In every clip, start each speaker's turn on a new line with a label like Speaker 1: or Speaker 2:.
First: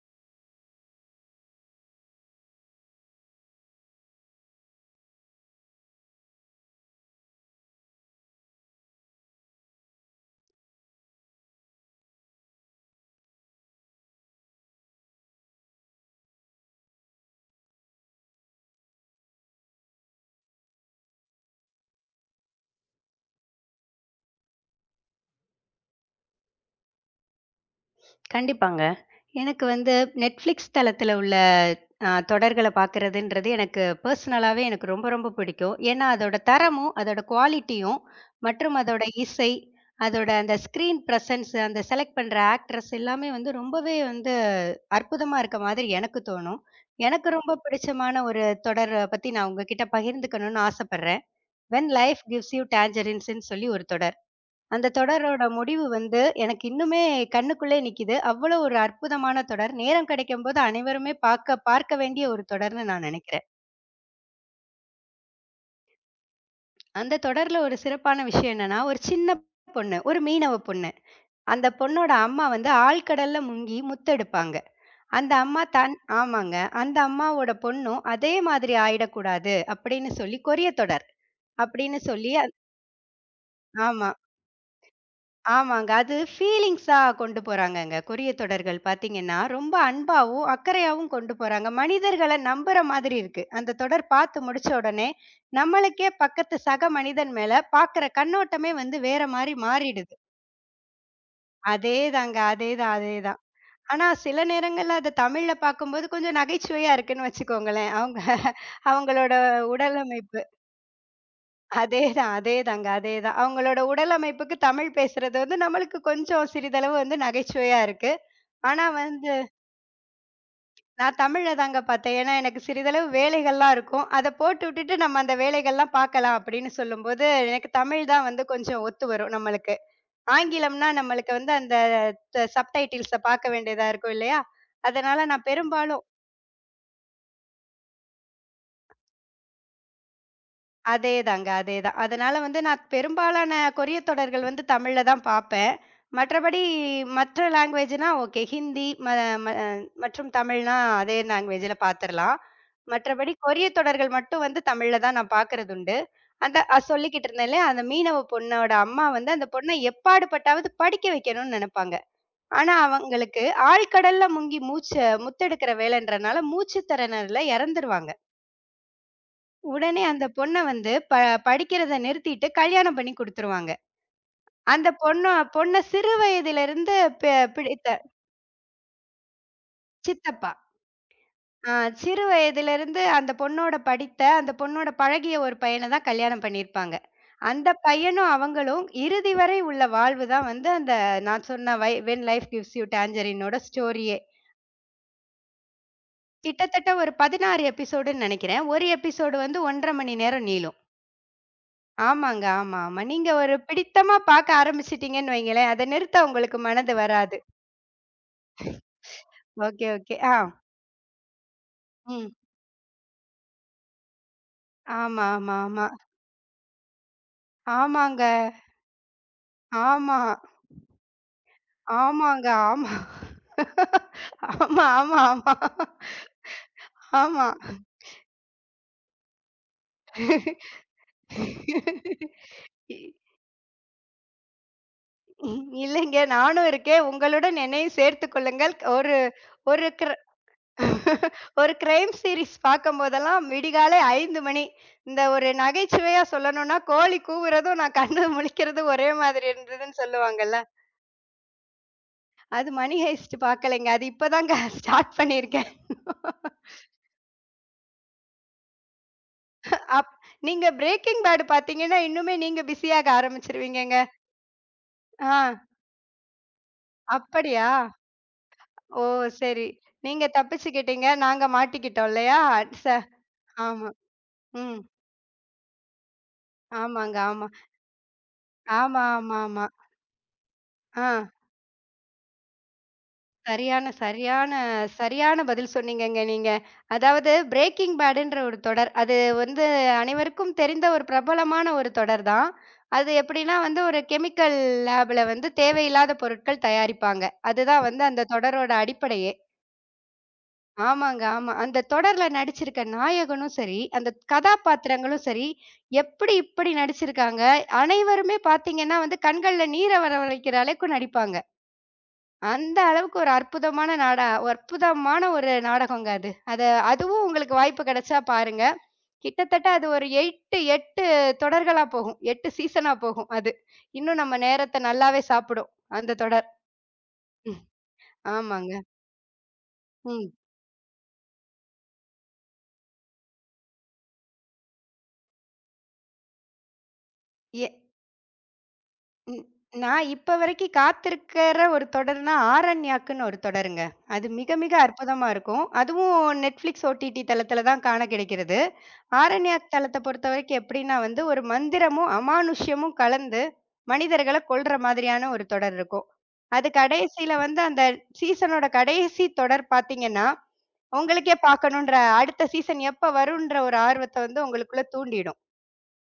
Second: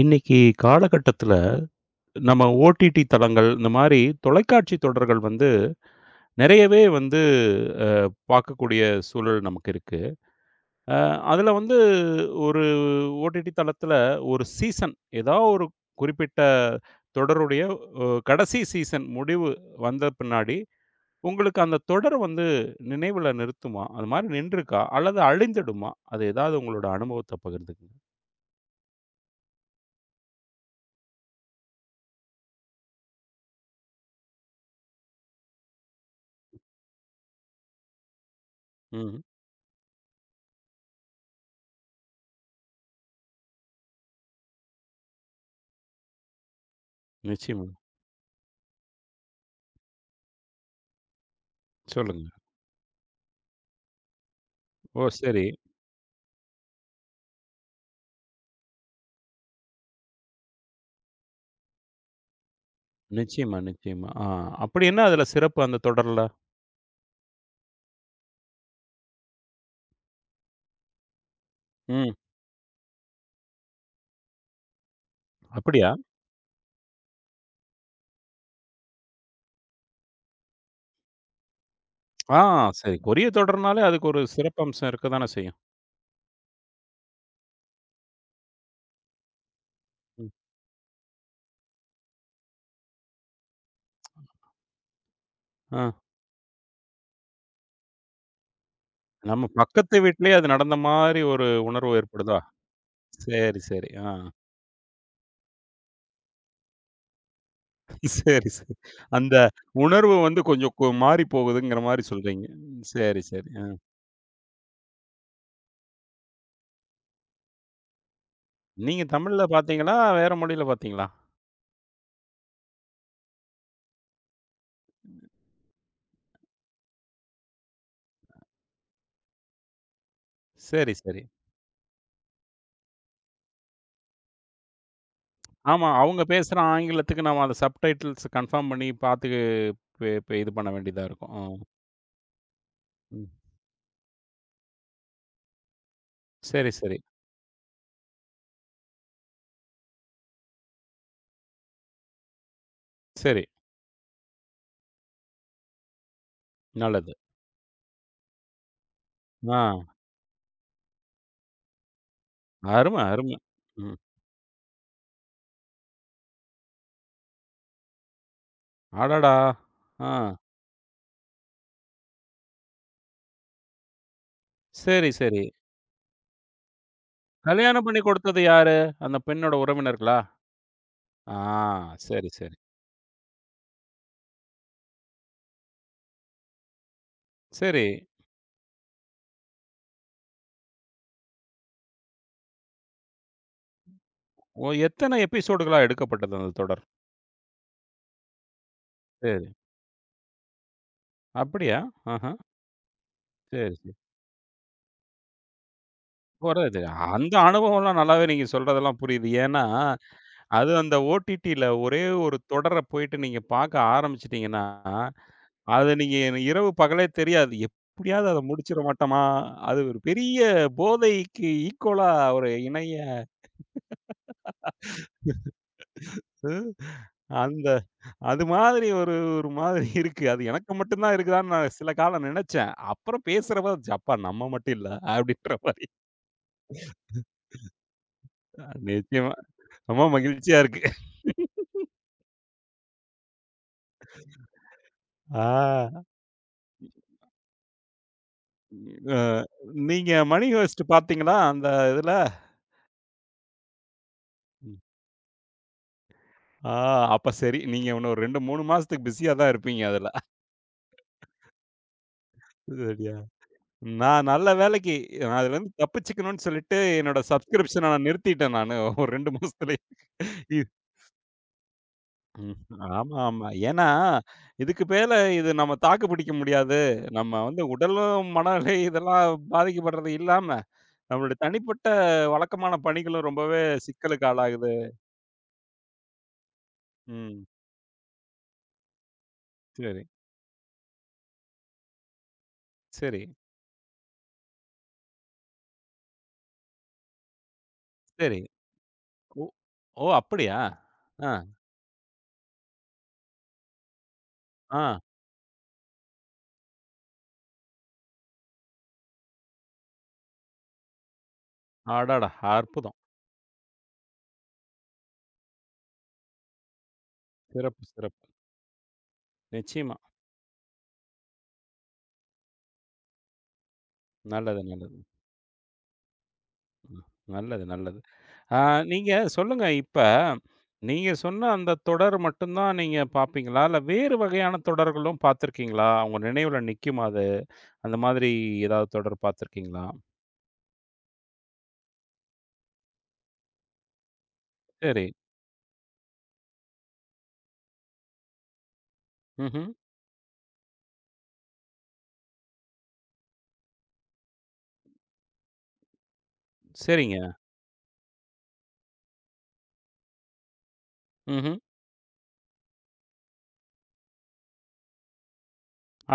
Speaker 1: இன்னைக்கு காலகட்டத்துல நம்ம ஓடிடி தளங்கள் இந்த மாதிரி தொலைக்காட்சி தொடர்கள் வந்து நிறையவே வந்து பார்க்கக்கூடிய சூழல் நமக்கு இருக்கு. அதுல வந்து ஒரு ஓடிடி தளத்துல ஒரு சீசன் ஏதோ ஒரு குறிப்பிட்ட தொடருடைய கடைசி சீசன் முடிவு வந்த பின்னாடி உங்களுக்கு அந்த தொடர் வந்து நினைவுல நிறுத்துமா, அது மாதிரி நின்றுருக்கா, அல்லது அழிந்துடுமா, அது ஏதாவது உங்களோட அனுபவத்தை பகிர்ந்துக்குங்க.
Speaker 2: கண்டிப்பாங்க. எனக்கு வந்து Netflix தளத்தில உள்ள தொடர்கள பார்க்கிறதுன்றது எனக்கு பெர்சனலாவே எனக்கு ரொம்ப ரொம்ப பிடிக்கும். ஏன்னா, அதோட தரமும், அதோட குவாலிட்டியும் மற்றும் அதோட
Speaker 1: ம்.
Speaker 2: இசை, அதோட அந்த ஸ்க்ரீன் பிரசன்ஸ், அந்த செலக்ட் பண்ற ஆக்ட்ரஸ் எல்லாமே வந்து ரொம்பவே வந்து அற்புதமா இருக்க மாதிரி எனக்கு தோணும். எனக்கு ரொம்ப
Speaker 1: நிச்சயமா.
Speaker 2: பிடிச்சமான ஒரு தொடர பத்தி நான் உங்ககிட்ட பகிர்ந்துக்கணும்னு ஆசைப்படுறேன். "வென் லைஃப்
Speaker 1: சொல்லுங்க.
Speaker 2: கிவ்ஸ் யூ டாங்கரின்ஸ்ன்னு" சொல்லி ஒரு தொடர். அந்த
Speaker 1: ஓ சரி.
Speaker 2: தொடரோட முடிவு வந்து, எனக்கு இன்னுமே கண்ணுக்குள்ளே நிக்குது. அவ்வளோ ஒரு அற்புதமான தொடர். நேரம் கிடைக்கும்போது அனைவருமே பாக்க பார்க்க வேண்டிய ஒரு தொடர்ன்னு நான் நெனைக்கிறேன்.
Speaker 1: நிச்சயமா, நிச்சயமா. ஆ. அப்படி என்ன அதுல சிறப்பு அந்த தொடர்ல?
Speaker 2: அந்த தொடர்ல ஒரு சிறப்பான விஷயம் என்னன்னா, ஒரு சின்ன பொண்ணு, ஒரு மீனவ பொண்ணு. அந்த பொண்ணோட
Speaker 1: ம்.
Speaker 2: அம்மா வந்து ஆழ்கடல்ல முங்கி முத்தெடுப்பாங்க. அந்த அம்மா
Speaker 1: அப்படியா?
Speaker 2: தன் ஆமாங்க. அந்த அம்மாவோட பொண்ணும் அதே மாதிரி ஆயிடக்கூடாது அப்படின்னு சொல்லி, கொரிய தொடர் அப்படின்னு சொல்லி
Speaker 1: ஆ சரி. கொரிய தொடர்னாலே
Speaker 2: ஆமா.
Speaker 1: அதுக்கு ஒரு சிறப்பம்சம் இருக்கத்தானே செய்யும்.
Speaker 2: ஆமாங்க. அது ஃபீலிங்ஸா கொண்டு போறாங்கங்க. கொரிய தொடர்கள் பார்த்தீங்கன்னா, ரொம்ப
Speaker 1: ம்.
Speaker 2: அன்பாவும், அக்கறையாவும் கொண்டு போறாங்க. மனிதர்கள நம்புற மாதிரி இருக்கு. அந்த தொடர் பார்த்து முடிச்ச உடனே,
Speaker 1: ஆ.
Speaker 2: நம்மளுக்கே பக்கத்து சக மனிதன் மேல பார்க்குற கண்ணோட்டமே வந்து வேற
Speaker 1: நம்ம
Speaker 2: மாரி
Speaker 1: பக்கத்து
Speaker 2: மாறிடுது.
Speaker 1: வீட்லயே அது நடந்த மாரி ஒரு உணர்வு ஏற்படுதா?
Speaker 2: அதேதாங்க. அதேதான், அதேதான்.
Speaker 1: சரி, சரி.
Speaker 2: ஆனா
Speaker 1: ஆ.
Speaker 2: சில நேரங்கள்ல அத தமிழ்ல பார்க்கும்போது கொஞ்சம் நகைச்சுவையா இருக்குன்னு வச்சுக்கோங்களேன். அவங்க
Speaker 1: சரி, சரி. அந்த
Speaker 2: அவங்களோட
Speaker 1: உணர்வு வந்து
Speaker 2: உடலமைப்பு
Speaker 1: கொஞ்சம் மாறி போகுதுங்கிற மாரி
Speaker 2: அதேதான்,
Speaker 1: சொல்றீங்க. ம்,
Speaker 2: அதேதாங்க,
Speaker 1: சரி,
Speaker 2: அதேதான்.
Speaker 1: சரி. ஆ.
Speaker 2: அவங்களோட உடலமைப்புக்கு தமிழ் பேசுறது வந்து நம்மளுக்கு கொஞ்சம் சிறிதளவு வந்து நகைச்சுவையா இருக்கு. ஆனா
Speaker 1: நீங்க
Speaker 2: வந்து,
Speaker 1: தமிழ்ல பார்த்தீங்களா? வேற மொழியில பார்த்தீங்களா?
Speaker 2: நான் தமிழ்ல தாங்க பாத்தேன். ஏன்னா, எனக்கு சிறிதளவு வேலைகள்லாம் இருக்கும். அத போட்டு விட்டுட்டு நம்ம அந்த வேலைகள்லாம் பாக்கலாம் அப்படின்னு சொல்லும்போது, எனக்கு தமிழ் தான் வந்து கொஞ்சம் ஒத்து வரும் நம்மளுக்கு. ஆங்கிலம்னா
Speaker 1: சரி, சரி.
Speaker 2: நம்மளுக்கு வந்து அந்த சப்டைட்டில்ஸ பாக்க வேண்டியதா இருக்கும் இல்லையா? அதனால நான்
Speaker 1: ஆமா.
Speaker 2: பெரும்பாலும்
Speaker 1: அவங்க பேசுற ஆங்கிலத்துக்கு நம்ம அந்த சப்டைட்டில்ஸ் கன்ஃபார்ம் பண்ணி பார்த்து பே பே இது பண்ண வேண்டியதா இருக்கும். ஆ.
Speaker 2: அதேதாங்க, அதேதான். அதனால வந்து நான்
Speaker 1: ம்.
Speaker 2: பெரும்பாலான கொரிய தொடர்கள் வந்து தமிழ்ல தான் பார்ப்பேன். மற்றபடி
Speaker 1: சரி, சரி,
Speaker 2: மற்ற லாங்குவேஜ்னா ஓகே. ஹிந்தி ம ம மற்றும் தமிழ்னா அதே லாங்குவேஜ்ல பார்த்துரலாம். மற்றபடி
Speaker 1: சரி.
Speaker 2: கொரிய தொடர்கள் மட்டும் வந்து தமிழ்ல தான் நான் பார்க்கறதுண்டு. அந்த
Speaker 1: நல்லது.
Speaker 2: சொல்லிக்கிட்டு இருந்தேன்ல, அந்த மீனவ பொண்ணோட அம்மா வந்து அந்த பொண்ண
Speaker 1: ஆ.
Speaker 2: எப்பாடு பட்டாவது படிக்க வைக்கணும்னு நெனப்பாங்க. ஆனா
Speaker 1: அரும, அரும.
Speaker 2: அவங்களுக்கு
Speaker 1: ம்.
Speaker 2: ஆழ்கடல்ல முங்கி முத்தெடுக்கிற வேலைன்றனால மூச்சு திணறல்ல இறந்துருவாங்க.
Speaker 1: அடடா!
Speaker 2: உடனே
Speaker 1: ஆ.
Speaker 2: அந்த பொண்ண வந்து படிக்கிறத நிறுத்திட்டு கல்யாணம் பண்ணி குடுத்துருவாங்க. அந்த
Speaker 1: சரி,
Speaker 2: பொண்ணு
Speaker 1: சரி.
Speaker 2: பொண்ண சிறு வயதிலிருந்து பி
Speaker 1: கல்யாணம்
Speaker 2: பிடித்த
Speaker 1: பண்ணி கொடுத்தது யாரு? அந்த பெண்ணோட உறவினர்களா?
Speaker 2: சித்தப்பா.
Speaker 1: ஆ.
Speaker 2: ஆ சிறு
Speaker 1: சரி, சரி.
Speaker 2: வயதிலிருந்து அந்த பொண்ணோட படித்த, அந்த பொண்ணோட பழகிய ஒரு பையன தான் கல்யாணம் பண்ணியிருப்பாங்க. அந்த
Speaker 1: சரி.
Speaker 2: பையனும் அவங்களும் இறுதி வரை உள்ள வாழ்வு தான் வந்து அந்த நான் சொன்ன "வென் லைஃப் கிவ்ஸ் யூ டாஞ்சரினோட" ஸ்டோரியே.
Speaker 1: ஓ! எத்தன எபிசோடுகளா எடுக்கப்பட்டது அந்த தொடர்?
Speaker 2: கிட்டத்தட்ட ஒரு 16 எபிசோடுன்னு நெனைக்கிறேன். ஒரு எபிசோடு
Speaker 1: சரி.
Speaker 2: வந்து 1 1/2 மணி நேரம் நீளும்.
Speaker 1: அப்படியா? ஆஹா.
Speaker 2: ஆமாங்க. ஆமா, ஆமா. நீங்க ஒரு
Speaker 1: சரி, சரி.
Speaker 2: பிடித்தமா பாக்க ஆரம்பிச்சுட்டீங்கன்னு வைங்களேன், அத நிறுத்த உங்களுக்கு
Speaker 1: கொறையுது.
Speaker 2: மனது
Speaker 1: அந்த
Speaker 2: வராது.
Speaker 1: அனுபவம்லாம் நல்லாவே, நீங்க சொல்றதெல்லாம் புரியுது. ஏன்னா,
Speaker 2: ஓகே, ஓகே. ஆ.
Speaker 1: அது அந்த ஓடிடில ஒரே
Speaker 2: ம்.
Speaker 1: ஒரு தொடர போயிட்டு நீங்க பார்க்க ஆரம்பிச்சுட்டீங்கன்னா,
Speaker 2: ஆமா, ஆமா, ஆமா.
Speaker 1: அது நீங்க எனக்கு இரவு பகலே தெரியாது.
Speaker 2: ஆமாங்க.
Speaker 1: எப்படியாவது அத முடிச்சிட மாட்டோமா? அது ஒரு
Speaker 2: ஆமா.
Speaker 1: பெரிய போதைக்கு ஈக்குவலா
Speaker 2: ஆமாங்க.
Speaker 1: ஒரு
Speaker 2: ஆமா.
Speaker 1: இணைய.
Speaker 2: ஆமா, ஆமா, ஆமா.
Speaker 1: ம்.
Speaker 2: ஆமா.
Speaker 1: அந்த அது மாதிரி ஒரு ஒரு மாதிரி இருக்கு. அது எனக்கு மட்டும் தான் இருக்குதான்னு நான் சில காலம் நினைச்சேன்.
Speaker 2: இ
Speaker 1: அப்புறம் பேசுறப்ப, "அப்பா நம்ம மட்டும் இல்ல" அப்படின்ற
Speaker 2: இ-
Speaker 1: மாரி.
Speaker 2: இல்லைங்க. நானும் இருக்கேன். உங்களுடன் என்னையும் சேர்த்துக் கொள்ளுங்கள். ஒரு
Speaker 1: நிச்சயமா.
Speaker 2: ஒரு
Speaker 1: ரொம்ப
Speaker 2: கிர
Speaker 1: மகிழ்ச்சியா இருக்கு.
Speaker 2: ஒரு கிரைம் சீரிஸ் பார்க்கும்போதெல்லாம் விடிகாலை 5:00 மணி. இந்த ஒரு
Speaker 1: ஆ.
Speaker 2: நகைச்சுவையா சொல்லணும்னா, கோழி கூவுறதும், நான் கண்ணு முழிக்கிறதும் ஒரே
Speaker 1: அ
Speaker 2: மாதிரி இருந்ததுன்னு
Speaker 1: நீங்க மணி
Speaker 2: சொல்லுவாங்கல்ல.
Speaker 1: ஹெய்ஸ்ட் பார்த்தீங்களா? அந்த இதுல?
Speaker 2: அது மணி ஹெய்ஸ்ட் பார்க்கலைங்க. அது இப்ப தாங்க ஸ்டார்ட் பண்ணியிருக்கேன்.
Speaker 1: ஆ அப்ப சரி. நீங்க இன்னும் ஒரு 2, 3 மாசத்துக்கு பிஸியா தான் இருப்பீங்க அதுல.
Speaker 2: அப் நீங்க பிரேக்கிங் பேட் பார்த்தீங்கன்னா, இன்னுமே நீங்க பிஸியாக
Speaker 1: சரியா?
Speaker 2: ஆரம்பிச்சுருவீங்கங்க.
Speaker 1: நான் நல்ல வேலைக்கு,
Speaker 2: ஆ
Speaker 1: நான் அதுலருந்து தப்பிச்சுக்கணும்னு சொல்லிட்டு, என்னோட
Speaker 2: அப்படியா?
Speaker 1: சப்ஸ்கிரிப்ஷன நான் நிறுத்திட்டேன் நானு.
Speaker 2: ஓ!
Speaker 1: ஒரு 2
Speaker 2: சரி.
Speaker 1: மாசத்துலயே.
Speaker 2: நீங்க
Speaker 1: இ
Speaker 2: தப்பிச்சுக்கிட்டீங்க. நாங்க மாட்டிக்கிட்டோம் இல்லையா?
Speaker 1: ம்.
Speaker 2: ச
Speaker 1: ஆமா, ஆமா. ஏன்னா,
Speaker 2: ஆமா. ம்.
Speaker 1: இதுக்கு மேல இது நம்ம தாக்கு பிடிக்க முடியாது.
Speaker 2: ஆமாங்க.
Speaker 1: நம்ம
Speaker 2: ஆமா.
Speaker 1: வந்து உடலும், மனநிலை
Speaker 2: ஆமா,
Speaker 1: இதெல்லாம்
Speaker 2: ஆமா, ஆமா.
Speaker 1: பாதிக்கப்படுறது இல்லாம,
Speaker 2: ஆ.
Speaker 1: நம்மளுடைய தனிப்பட்ட வழக்கமான பணிகளும் ரொம்பவே
Speaker 2: சரியான
Speaker 1: சிக்கலுக்கு
Speaker 2: சரியான
Speaker 1: ஆளாகுது.
Speaker 2: சரியான பதில் சொன்னீங்கங்க நீங்க. அதாவது
Speaker 1: ம்.
Speaker 2: "பிரேக்கிங் பேடுன்ற" ஒரு தொடர். அது வந்து
Speaker 1: சரி,
Speaker 2: அனைவருக்கும் தெரிந்த ஒரு பிரபலமான ஒரு தொடர் தான். அது
Speaker 1: சரி,
Speaker 2: எப்படின்னா வந்து ஒரு கெமிக்கல் லேப்ல வந்து தேவையில்லாத பொருட்கள் தயாரிப்பாங்க. அதுதான் வந்து அந்த
Speaker 1: சரி.
Speaker 2: தொடரோட அடிப்படையே.
Speaker 1: ஓ! ஓ! அப்படியா?
Speaker 2: ஆமாங்க,
Speaker 1: ஆ,
Speaker 2: ஆமா. அந்த தொடர்ல நடிச்சிருக்க நாயகனும் சரி, அந்த
Speaker 1: ஆ.
Speaker 2: கதாபாத்திரங்களும் சரி, எப்படி இப்படி நடிச்சிருக்காங்க. அனைவருமே பார்த்தீங்கன்னா வந்து கண்கள்ல நீர வர வைக்கிற அளவுக்கு நடிப்பாங்க.
Speaker 1: அடடா!
Speaker 2: அந்த
Speaker 1: அற்புதம்.
Speaker 2: அளவுக்கு ஒரு அற்புதமான நாடா ஒரு அற்புதமான ஒரு நாடகங்க அது. அத அதுவும் உங்களுக்கு
Speaker 1: சிறப்பு,
Speaker 2: வாய்ப்பு கிடைச்சா
Speaker 1: சிறப்பு.
Speaker 2: பாருங்க. கிட்டத்தட்ட அது
Speaker 1: நிச்சயமா.
Speaker 2: ஒரு 8, 8 தொடர்களா போகும். 8 சீசனா போகும் அது. இன்னும் நம்ம
Speaker 1: நல்லது,
Speaker 2: நேரத்த
Speaker 1: நல்லது.
Speaker 2: நல்லாவே சாப்பிடும், அந்த தொடர். ம்.
Speaker 1: நல்லது, நல்லது. ஆ,
Speaker 2: ஆமாங்க.
Speaker 1: நீங்க சொல்லுங்க இப்ப,
Speaker 2: ம்.
Speaker 1: நீங்க சொன்ன அந்த தொடர் மட்டும் தான் நீங்க பார்ப்பீங்களா? இல்ல வேறு வகையான தொடர்களும் பார்த்திருக்கீங்களா? உங்க நினைவுல நிக்குமா அது?
Speaker 2: எ
Speaker 1: அந்த மாதிரி ஏதாவது தொடர்
Speaker 2: ம்.
Speaker 1: பார்த்திருக்கீங்களா?
Speaker 2: நான் இப்ப வரைக்கும் காத்திருக்கிற ஒரு தொடர்னா, ஆரண்யாக்குன்னு ஒரு தொடருங்க. அது மிக, மிக
Speaker 1: சரி.
Speaker 2: அற்புதமா இருக்கும். அதுவும் Netflix, OTT தளத்தில தான் காண கிடைக்கிறது.
Speaker 1: ம்ஹ்ம்.
Speaker 2: ஆரண்யாக் தளத்த பொறுத்தவரைக்கும் எப்படின்னா வந்து, ஒரு மந்திரமும், அமானுஷ்யமும் கலந்து மனிதர்கள கொல்ற மாதிரியான ஒரு தொடர் இருக்கும். அது கடைசியில
Speaker 1: சரிங்க.
Speaker 2: வந்து அந்த சீசனோட கடைசி தொடர் பார்த்தீங்கன்னா, உங்களுக்கே
Speaker 1: ம்ஹ்ம்.
Speaker 2: பார்க்கணுன்ற அடுத்த சீசன் எப்ப வரும்ன்ற ஒரு ஆர்வத்த வந்து உங்களுக்குள்ள தூண்டிடும்.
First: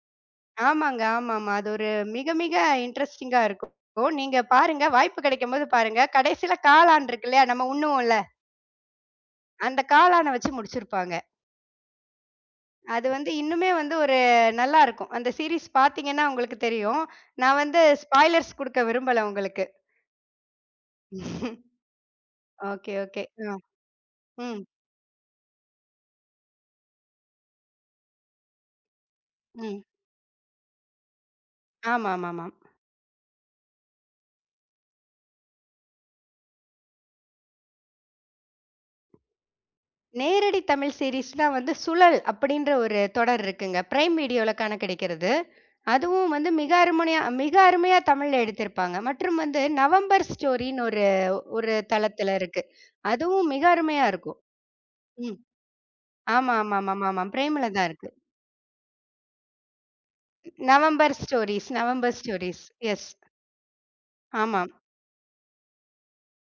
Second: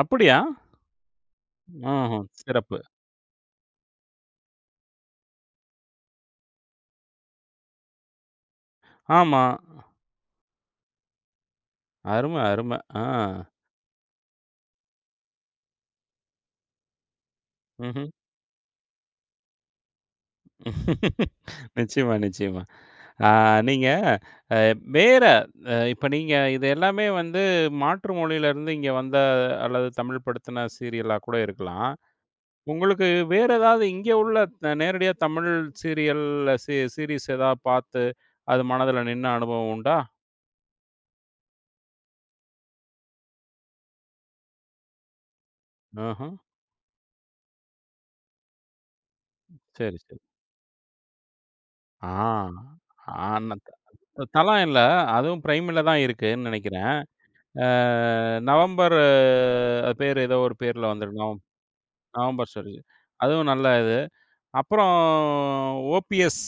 Speaker 1: அப்படியா?
Speaker 2: ஆமாங்க. ஆமாமா. அது ஒரு
Speaker 1: ம்ஹ்ம்.
Speaker 2: மிக, மிக
Speaker 1: சிறப்பு.
Speaker 2: இன்ட்ரஸ்டிங்கா இருக்கும். நீங்க பாருங்க, வாய்ப்பு கிடைக்கும்போது பாருங்க. கடைசியில காளான் இருக்கு இல்லையா? நம்ம உண்ணுவோம்ல.
Speaker 1: ஆமா.
Speaker 2: அந்த காளான வச்சு முடிச்சிருப்பாங்க.
Speaker 1: அரும, அரும. ஆ.
Speaker 2: அது வந்து இன்னுமே வந்து ஒரு நல்லாருக்கும். அந்த சீரிஸ் பார்த்தீங்கன்னா உங்களுக்கு தெரியும். நான் வந்து
Speaker 1: ம்ஹ்ம்.
Speaker 2: ஸ்பாய்லர்ஸ் குடுக்க விரும்பல உங்களுக்கு.
Speaker 1: நிச்சயமா, நிச்சயமா.
Speaker 2: Okay, okay.
Speaker 1: ஆ. நீங்க அ
Speaker 2: ம்,
Speaker 1: வேற அ இப்ப நீங்க இது எல்லாமே வந்து மாற்று மொழியிலிருந்து இங்க வந்த
Speaker 2: ம்.
Speaker 1: அல்லது தமிழ் படுத்தின சீரியலா கூட இருக்கலாம்.
Speaker 2: ஆமாமாமா.
Speaker 1: உங்களுக்கு வேற ஏதாவது இங்க உள்ள நேரடியா தமிழ் சீரியல் சீரிஸ் ஏதாவது பார்த்து, அது மனதுல நின்ன அனுபவம் உண்டா?
Speaker 2: நேரடி தமிழ் சீரிஸ்னா வந்து "சுழல்" அப்படின்ற ஒரு தொடர் இருக்குங்க. பிரைம் வீடியோல காண கிடைக்கிறது.
Speaker 1: ம்ஹ்ம்.
Speaker 2: அதுவும் வந்து மிக அருமனையா மிக அருமையா தமிழ்ல எடுத்திருப்பாங்க. மற்றும் வந்து
Speaker 1: சரி, சரி.
Speaker 2: நவம்பர் ஸ்டோரின்னு ஒரு ஒரு
Speaker 1: ஆ.
Speaker 2: தளத்துல இருக்கு.
Speaker 1: ஆ
Speaker 2: அதுவும்
Speaker 1: ந
Speaker 2: மிக அருமையா
Speaker 1: த
Speaker 2: இருக்கும்.
Speaker 1: தலாம் இல்ல.
Speaker 2: ம்.
Speaker 1: அதுவும் பிரைம்ல தான் இருக்குன்னு
Speaker 2: ஆமா, ஆமா,
Speaker 1: நினைக்கிறேன்.
Speaker 2: ஆமா, ஆமா. ஆமா.
Speaker 1: அ
Speaker 2: பிரைம்ல தான் இருக்கு.
Speaker 1: நவம்பர் அது பேரு ஏதோ ஒரு பேர்ல வந்துரும்.
Speaker 2: November
Speaker 1: November
Speaker 2: stories.
Speaker 1: Surgery.
Speaker 2: Yes.
Speaker 1: அதுவும் நல்ல இது.
Speaker 2: ஆமாம்.
Speaker 1: அப்புறம் ஓபிஎஸ்.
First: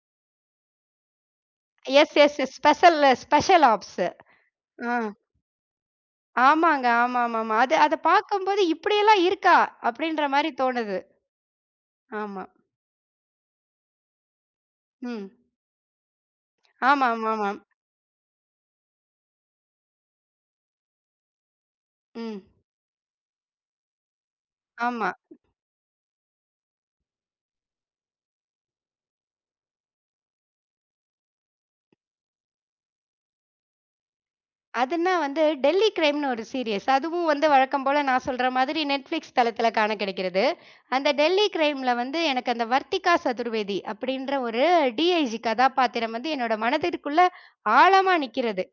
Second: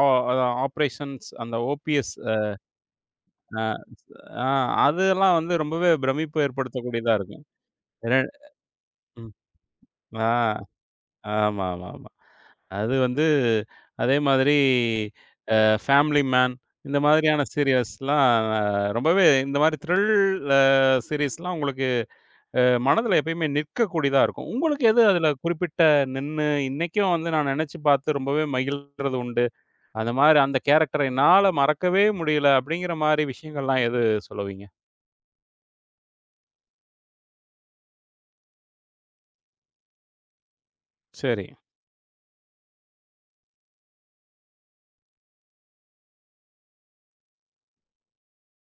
Speaker 1: ஆ. அதான் ஆப்பரேஷன்ஸ் அந்த OPS.
Speaker 2: Yes. Special special ops.
Speaker 1: ஆ.
Speaker 2: ஆ.
Speaker 1: அதெல்லாம் வந்து ரொம்பவே பிரமிப்பு
Speaker 2: ஆமாங்க.
Speaker 1: ஏற்படுத்தக்கூடியதா இருக்கும்.
Speaker 2: ஆமாமாமா. அத
Speaker 1: ரெ
Speaker 2: பார்க்கும்போது இப்படியெல்லாம்
Speaker 1: ம்.
Speaker 2: இருக்கா? அப்படின்ற
Speaker 1: ஆ.
Speaker 2: மாரி தோணுது.
Speaker 1: ஆமா, ஆமா, ஆமா.
Speaker 2: ஆமா.
Speaker 1: அது வந்து அதே மாதிரி
Speaker 2: ம்.
Speaker 1: ஃபேமிலி மேன், இந்த மாதிரியான
Speaker 2: ஆமாமாமா.
Speaker 1: சீரியஸ்லாம் ரொம்பவே இந்த மாதிரி த்ரில் அ சீரிஸ்லாம் உங்களுக்கு
Speaker 2: ம்.
Speaker 1: அ மனதில எப்பயுமே நிற்கக்கூடியதா இருக்கும். உங்களுக்கு எது
Speaker 2: ஆமா.
Speaker 1: அதில குறிப்பிட்ட நின்னு இன்னைக்கும் வந்து நான் நெனச்சு பார்த்து ரொம்பவே மகிழ்றது உண்டா? அந்த மாரி அந்த கேரக்டர என்னால மறக்கவே முடியல அப்படிங்கிற மாரி விஷயங்கள்லாம் எது சொல்லுவீங்க?
Speaker 2: அதுன்னா வந்து டெல்லி கிரைம்ன்னு ஒரு சீரியஸ். அதுவும் வந்து வழக்கம் போல நான் சொல்ற மாதிரி Netflix தளத்தில காண கிடைக்கிறது. அந்த
Speaker 1: சரி.
Speaker 2: டெல்லி கிரைம்ல வந்து எனக்கு அந்த வர்த்திகா சதுர்வேதி அப்படின்ற ஒரு டிஐஜி கதாபாத்திரம் வந்து என்னோட மனதிற்குள்ள ஆழமா நிக்கிறது.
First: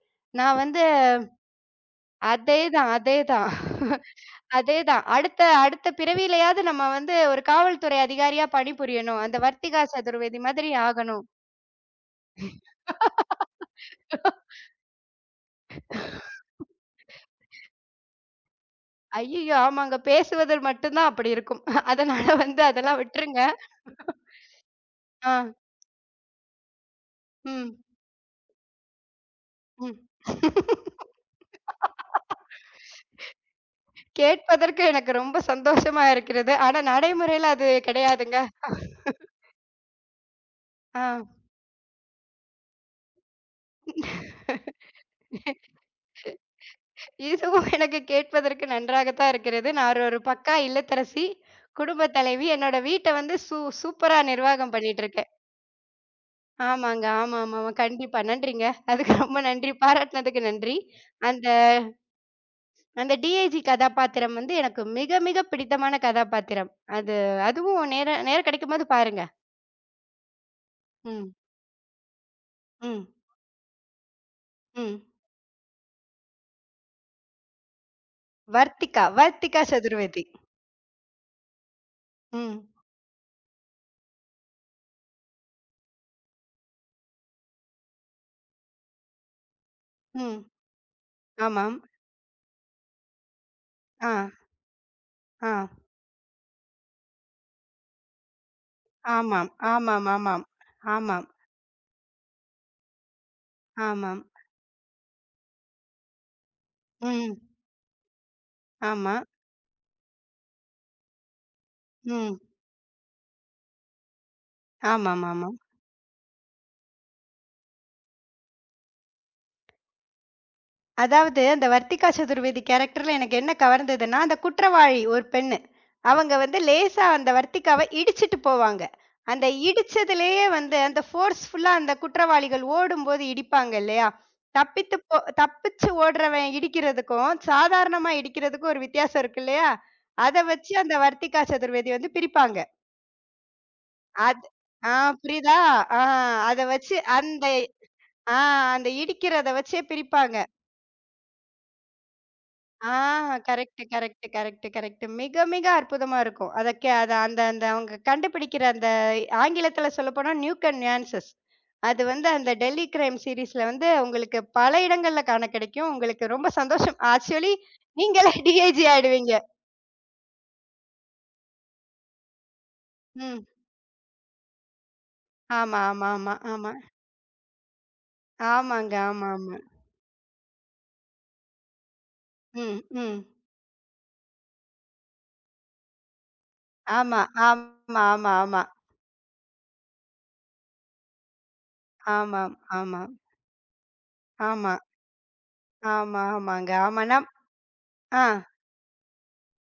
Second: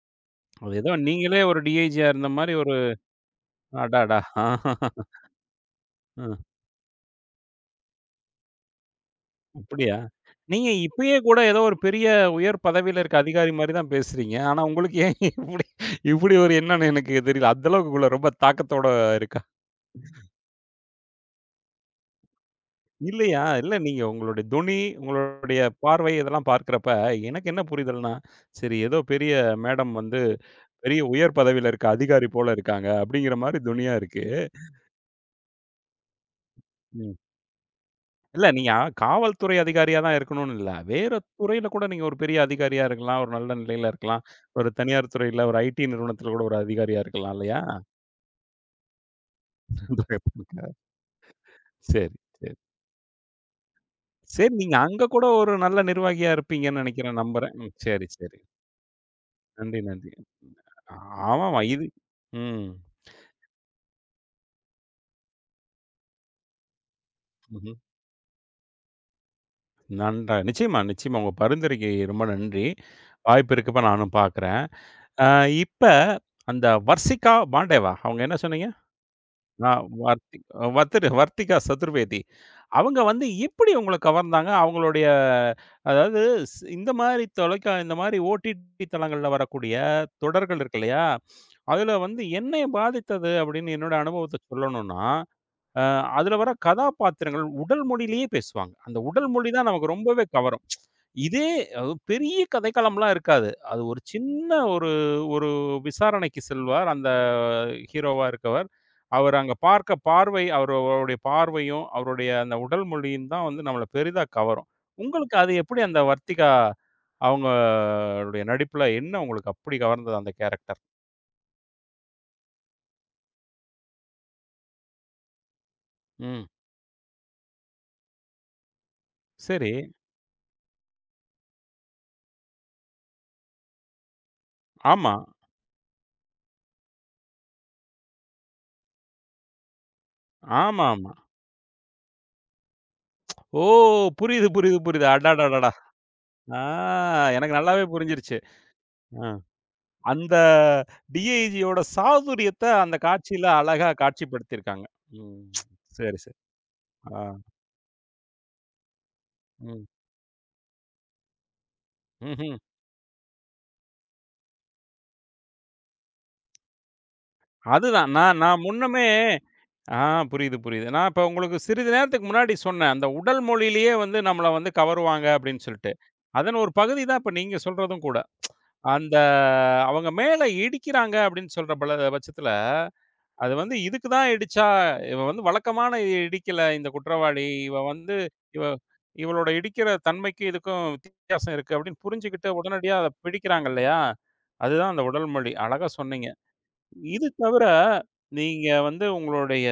Speaker 2: நான்
Speaker 1: அது
Speaker 2: வந்து
Speaker 1: ஏதோ நீங்களே ஒரு டி.ஐ.ஜி.யா இருந்த மாரி ஒரு.
Speaker 2: அதேதான், அதேதான்,
Speaker 1: அடாடா!
Speaker 2: அதேதான். அடுத்த அடுத்த
Speaker 1: அ
Speaker 2: பிறவியிலயாவது நம்ம வந்து ஒரு காவல்துறை அதிகாரியா பணிபுரியணும். அந்த வர்த்திகா
Speaker 1: அப்படியா?
Speaker 2: சதுர்வேதி
Speaker 1: நீங்க
Speaker 2: மாதிரி
Speaker 1: இப்பயே
Speaker 2: ஆகணும்.
Speaker 1: கூட ஏதோ ஒரு பெரிய உயர் பதவியில இருக்க அதிகாரி மாரி தான் பேசுறீங்க. ஆனா உங்களுக்கு ஏன் இப்படி இப்படி ஒரு எண்ணம்னு எனக்கு தெரியல. அந்த அளவுக்கு உள்ள ரொம்ப தாக்கத்தோட இருக்கா?
Speaker 2: ஐயய்யோ! ஆமாங்க. பேசுவதில் மட்டும் தான் அப்படி இருக்கும். அதனால வந்து அதெல்லாம்
Speaker 1: இல்லையா?
Speaker 2: விட்டுருங்க.
Speaker 1: இல்ல நீங்க உங்களுடைய தொனி,
Speaker 2: ஆ,
Speaker 1: உங்களுடைய பார்வை இதெல்லாம் பார்க்கிறப்ப, எனக்கு என்ன
Speaker 2: ம்,
Speaker 1: புரிதல்னா, சரி ஏதோ பெரிய மேடம்
Speaker 2: ம்.
Speaker 1: வந்து, பெரிய உயர் பதவியில இருக்க அதிகாரி போல இருக்காங்க, அப்படிங்கிற மாரி தொனியா இருக்கு.
Speaker 2: கேட்பதற்கு எனக்கு ரொம்ப சந்தோஷமா இருக்கிறது. ஆனா
Speaker 1: ம்.
Speaker 2: நடைமுறையில அது கிடையாதுங்க.
Speaker 1: இல்ல நீங்க காவல்துறை அதிகாரியா தான் இருக்கணும்னு இல்ல.
Speaker 2: ஆ.
Speaker 1: வேற துறையில கூட நீங்க ஒரு பெரிய அதிகாரியா இருக்கலாம், ஒரு நல்ல நிலையில இருக்கலாம். ஒரு தனியார் துறையில, ஒரு ஐடி நிறுவனத்தில கூட ஒரு அதிகாரியா இருக்கலாம் இல்லையா?
Speaker 2: இதுவும் எனக்கு கேட்பதற்கு நன்றாக தான் இருக்கிறது. நான் ஒரு பக்கா இல்லத்தரசி,
Speaker 1: சரி.
Speaker 2: குடும்ப தலைவி. என்னோட வீட்ட வந்து சூப்பரா
Speaker 1: சரி,
Speaker 2: நிர்வாகம்
Speaker 1: நீங்க
Speaker 2: பண்ணிட்டு
Speaker 1: அங்க கூட
Speaker 2: இருக்கேன்.
Speaker 1: ஒரு நல்ல நிர்வாகியா இருப்பீங்கன்னு
Speaker 2: ஆமாங்க.
Speaker 1: நினைக்கிறேன், நம்புறேன்.
Speaker 2: ஆமாமாமா.
Speaker 1: ம். சரி,
Speaker 2: கண்டிப்பா.
Speaker 1: சரி.
Speaker 2: நன்றிங்க. அதுக்கு ரொம்ப நன்றி.
Speaker 1: நன்றி, நன்றி.
Speaker 2: பாராட்டுனதுக்கு நன்றி. அந்த
Speaker 1: ஆமாமா. இது ம்.
Speaker 2: அந்த டிஐஜி கதாபாத்திரம் வந்து எனக்கு மிக மிக பிடித்தமான கதாபாத்திரம். அது
Speaker 1: ம்ஹ்ம்.
Speaker 2: அதுவும் நேரம் நேரம் கிடைக்கும்போது பாருங்க.
Speaker 1: நன்றா நிச்சயமா, நிச்சயமா. உங்க
Speaker 2: ம்.
Speaker 1: பரிந்துரைக்கு ரொம்ப நன்றி.
Speaker 2: ம்.
Speaker 1: வாய்ப்பு இருக்கப்ப நானும் பார்க்குறேன்.
Speaker 2: ம்.
Speaker 1: அ இப்ப அந்த வர்சிகா பாண்டேவா? அவங்க என்ன சொன்னீங்க?
Speaker 2: வர்த்திகா
Speaker 1: ஆ.
Speaker 2: சதுர்வேதி.
Speaker 1: வர்த்தி வர்த்திகா சதுர்வேதி.
Speaker 2: ம்.
Speaker 1: அவங்க வந்து எப்படி உங்கள கவர்ந்தாங்க? அவங்களுடைய, அதாவது, இந்த மாரி தொலைக்கா இந்த மாரி ஓடிடி தளங்கள்ல வரக்கூடிய
Speaker 2: ம்.
Speaker 1: தொடர்கள் இருக்கு இல்லையா?
Speaker 2: ஆமாம்.
Speaker 1: அதுல வந்து என்னைய பாதித்தது அப்படின்னு என்னோட
Speaker 2: ஆ.
Speaker 1: அனுபவத்த சொல்லணும்னா,
Speaker 2: ஆ.
Speaker 1: அ அதுல வர கதாபாத்திரங்கள் உடல் மொழியிலேயே பேசுவாங்க. அந்த உடல் மொழி
Speaker 2: ஆமாம்.
Speaker 1: தான் நமக்கு
Speaker 2: ஆமாம்,
Speaker 1: ரொம்பவே
Speaker 2: ஆமாம்.
Speaker 1: கவரும்.
Speaker 2: ஆமாம்.
Speaker 1: இதே அது பெரிய கதைக்களம்லாம் இருக்காது. அது ஒரு
Speaker 2: ஆமாம்.
Speaker 1: சின்ன ஒரு ஒரு விசாரணைக்கு செல்வார். அந்த
Speaker 2: ம்.
Speaker 1: ஹீரோவா இருக்கவர்.
Speaker 2: ஆமா.
Speaker 1: அவர் அங்க பார்க்க பார்வை, அவரு அவருடைய பார்வையும், அவருடைய
Speaker 2: ம்.
Speaker 1: அந்த உடல் மொழியும் தான் வந்து நம்மள பெரிதா கவரும். உங்களுக்கு
Speaker 2: ஆமாமாமா.
Speaker 1: அது எப்படி, அந்த வர்த்திகா, அவங்களுடைய நடிப்புல என்ன உங்களுக்கு அப்படி கவர்ந்தது அந்த கேரக்டர்?
Speaker 2: அதாவது, அந்த வர்த்திகா சதுர்வேதி கேரக்டர்ல எனக்கு என்ன கவர்ந்ததுன்னா, அந்த குற்றவாளி ஒரு பெண்ணு. அவங்க
Speaker 1: ம்.
Speaker 2: வந்து லேசா அந்த வர்த்திகாவ இடிச்சுட்டு போவாங்க. அந்த
Speaker 1: சரி.
Speaker 2: இடிச்சதுலயே வந்து அந்த ஃபோர்ஸ்ஃபுல்லா அந்த குற்றவாளிகள் ஓடும்போது இடிப்பாங்க இல்லையா? தப்பித்து
Speaker 1: ஆமா.
Speaker 2: போ தப்பிச்சு ஓடுறவன் இடிக்கிறதுக்கும், சாதாரணமா இடிக்கிறதுக்கும் ஒரு வித்தியாசம் இருக்கு இல்லையா? அத வச்சு அந்த
Speaker 1: ஆமாமா.
Speaker 2: வர்த்திகா சதுர்வேதி வந்து பிரிப்பாங்க.
Speaker 1: ஓ!
Speaker 2: அது
Speaker 1: புரியுது, புரியுது,
Speaker 2: ஆ
Speaker 1: புரியுது.
Speaker 2: புரியுதா?
Speaker 1: அடடடடா!
Speaker 2: ஆ
Speaker 1: ஆ.
Speaker 2: அத வச்சு அந்த
Speaker 1: எனக்கு நல்லாவே புரிஞ்சிருச்சு.
Speaker 2: ஆ அந்த
Speaker 1: ஆ.
Speaker 2: இடிக்கிறத வச்சே
Speaker 1: அந்த
Speaker 2: பிரிப்பாங்க.
Speaker 1: டி.ஐ.ஜி.யோட சாதுரியத்த அந்த
Speaker 2: ஆ
Speaker 1: காட்சியில
Speaker 2: கரெக்ட்,
Speaker 1: அழகா
Speaker 2: கரெக்ட், கரெக்ட்,
Speaker 1: காட்சிப்படுத்தியிருக்காங்க.
Speaker 2: கரெக்ட்.
Speaker 1: ம்.
Speaker 2: மிக, மிக
Speaker 1: சரி,
Speaker 2: அற்புதமா
Speaker 1: சரி.
Speaker 2: இருக்கும். அத கே அத
Speaker 1: ஆ.
Speaker 2: அந்த அந்த அவங்க கண்டுபிடிக்கிற அந்த
Speaker 1: ம்.
Speaker 2: ஆங்கிலத்தில சொல்லப்போனா நியூக் அண்ட் நியான்சஸ். அது வந்து அந்த
Speaker 1: ம்ஹ்ம்.
Speaker 2: டெல்லி கிரைம் சீரிஸ்ல வந்து உங்களுக்கு பல இடங்கள்ல காண கிடைக்கும். உங்களுக்கு ரொம்ப சந்தோஷம். ஆக்சுவலி
Speaker 1: அதுதான்.
Speaker 2: நீங்களே
Speaker 1: நான் நான்
Speaker 2: டி.ஐ.ஜி
Speaker 1: முன்னமே.
Speaker 2: ஆயிடுவீங்க.
Speaker 1: ஆ. புரியுது, புரியுது. நான் இப்ப உங்களுக்கு சிறிது நேரத்துக்கு முன்னாடி சொன்னேன். அந்த உடல்
Speaker 2: ம்.
Speaker 1: மொழியிலேயே வந்து நம்மள வந்து கவருவாங்க அப்படின்னு
Speaker 2: ஆமா,
Speaker 1: சொல்லிட்டு.
Speaker 2: ஆமா, ஆமா,
Speaker 1: அதன் ஒரு
Speaker 2: ஆமா.
Speaker 1: பகுதி தான் இப்ப நீங்க சொல்றதும் கூட.
Speaker 2: ஆமாங்க.
Speaker 1: அந்த
Speaker 2: ஆமா, ஆமா.
Speaker 1: அவங்க மேல இடிக்கிறாங்க அப்படின்னு சொல்ற பல பட்சத்தில,
Speaker 2: ம், ம்.
Speaker 1: அது வந்து இதுக்கு தான் இடிச்சா, இவ வந்து வழக்கமான இடிக்கல இந்த
Speaker 2: ஆமா,
Speaker 1: குற்றவாளி. இவ
Speaker 2: ஆமா,
Speaker 1: வந்து
Speaker 2: ஆமா, ஆமா.
Speaker 1: இவ இவளோட இடிக்கிற தன்மைக்கும் இதுக்கும் வித்தியாசம் இருக்கு அப்படின்னு புரிஞ்சுகிட்டு
Speaker 2: ஆமாம்,
Speaker 1: உடனடியா
Speaker 2: ஆமா,
Speaker 1: அத பிடிக்கிறாங்க இல்லையா?
Speaker 2: ஆமா,
Speaker 1: அதுதான் அந்த உடல் மொழி. அழகா
Speaker 2: ஆமா,
Speaker 1: சொன்னீங்க.
Speaker 2: ஆமாங்க. ஆமா
Speaker 1: இது
Speaker 2: நம்
Speaker 1: தவிர
Speaker 2: ஆ.
Speaker 1: நீங்க வந்து உங்களுடைய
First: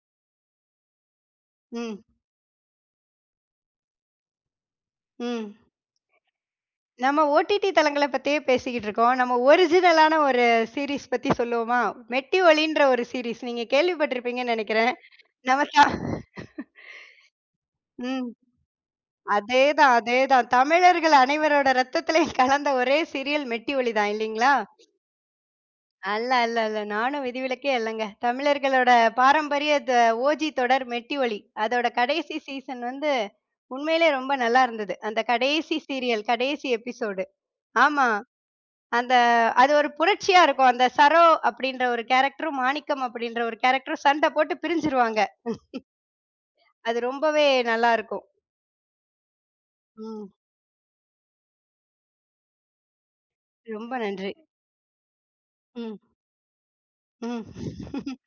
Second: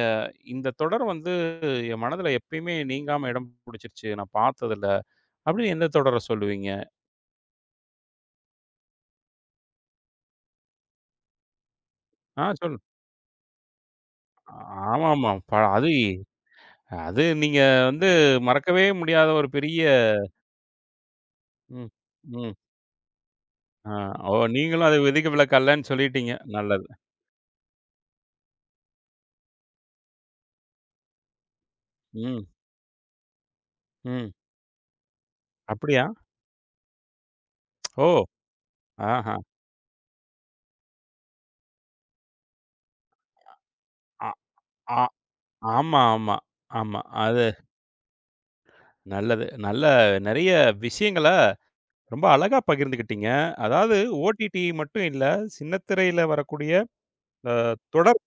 Speaker 1: இந்த தொடர் வந்து
Speaker 2: ம்,
Speaker 1: என் மனதுல எப்பயுமே நீங்காம இடம் பிடிச்சிருச்சு, நான் பார்த்ததுல,
Speaker 2: ம்.
Speaker 1: அப்படின்னு எந்த தொடர சொல்லுவீங்க?
Speaker 2: நம்ம ஓடிடி தளங்கள பத்தியே பேசிக்கிட்டு இருக்கோம். நம்ம ஒரிஜினலான ஒரு சீரிஸ் பத்தி சொல்லுவோமா? மெட்டி
Speaker 1: ஆ
Speaker 2: ஒலின்ற ஒரு சீரிஸ். நீங்க கேள்விப்பட்டிருப்பீங்கன்னு நெனைக்கிறேன்.
Speaker 1: ஆமாமா.
Speaker 2: நம்ம தா
Speaker 1: அது. அது நீங்க வந்து
Speaker 2: ம்.
Speaker 1: மறக்கவே முடியாத ஒரு பெரிய.
Speaker 2: அதேதான், அதேதான். தமிழர்கள் அனைவரோட
Speaker 1: ம்.
Speaker 2: ரத்தத்திலயும்
Speaker 1: ம்.
Speaker 2: கலந்த ஒரே சீரியல் மெட்டி
Speaker 1: ஆ.
Speaker 2: ஒலி தான்
Speaker 1: ஓ!
Speaker 2: இல்லீங்களா?
Speaker 1: நீங்களும் அது விதிக்கு விலக்கல்லன்னு சொல்லிட்டீங்க.
Speaker 2: அல்ல.
Speaker 1: நல்லது.
Speaker 2: நானும் விதிவிலக்கே இல்லங்க. தமிழர்களோட பாரம்பரிய ஓஜி தொடர் மெட்டி ஒலி. அதோட கடைசி
Speaker 1: ம்.
Speaker 2: சீசன் வந்து உண்மையிலே
Speaker 1: ம்.
Speaker 2: ரொம்ப நல்லா இருந்தது. அந்த கடைசி
Speaker 1: அப்படியா?
Speaker 2: சீரியல், கடைசி எபிசோடு. ஆமா.
Speaker 1: ஓ!
Speaker 2: அந்த
Speaker 1: ஆஹா.
Speaker 2: அது ஒரு புரட்சியா இருக்கும். அந்த சரோ அப்படின்ற ஒரு கேரக்டரும், மாணிக்கம் அப்படின்ற ஒரு கேரக்டரும்
Speaker 1: அ
Speaker 2: சண்டை போட்டு
Speaker 1: ஆ.
Speaker 2: பிரிஞ்சுருவாங்க.
Speaker 1: ஆமா, ஆமா,
Speaker 2: அது
Speaker 1: ஆமா.
Speaker 2: ரொம்பவே
Speaker 1: அது.
Speaker 2: நல்லா இருக்கும்.
Speaker 1: நல்லது. நல்ல
Speaker 2: ம்.
Speaker 1: நெறைய விஷயங்கள ரொம்ப அழகா பகிர்ந்துக்கிட்டீங்க.
Speaker 2: ரொம்ப
Speaker 1: அதாவது,
Speaker 2: நன்றி.
Speaker 1: ஓடிடி மட்டும் இல்ல,
Speaker 2: ம்,
Speaker 1: சின்னத்திரையில வரக்கூடிய
Speaker 2: ம்.
Speaker 1: தொடர்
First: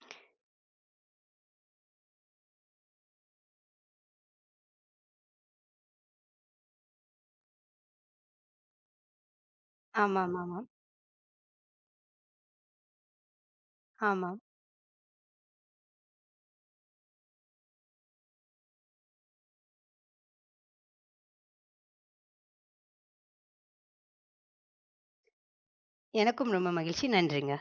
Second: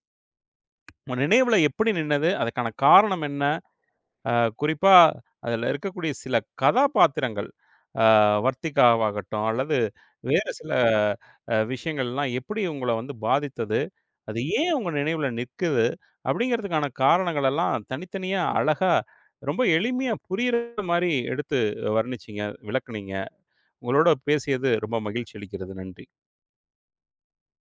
Speaker 1: உங்க நினைவுல எப்படி நின்னது? அதுக்கான காரணம் என்ன? அ குறிப்பா அதுல இருக்கக்கூடிய சில கதாபாத்திரங்கள். அ வர்த்திகாவாகட்டும், அல்லது
Speaker 2: ஆமாமாமா.
Speaker 1: வேறு
Speaker 2: ஆமாம்.
Speaker 1: சில விஷயங்கள்லாம் எப்படி உங்கள வந்து பாதித்தது? அது
Speaker 2: ஆமாம்.
Speaker 1: ஏன் உங்க நினைவுல நிக்குது? அப்படிங்கிறதுக்கான காரணங்கள் எல்லாம் தனித்தனியா அழகா, ரொம்ப எளிமையா புரியிற மாரி எடுத்து வர்ணிச்சீங்க, விளக்குனீங்க. உங்களோட பேசியது ரொம்ப மகிழ்ச்சி அளிக்கிறது. நன்றி.
Speaker 2: எனக்கும் ரொம்ப மகிழ்ச்சி. நன்றிங்க.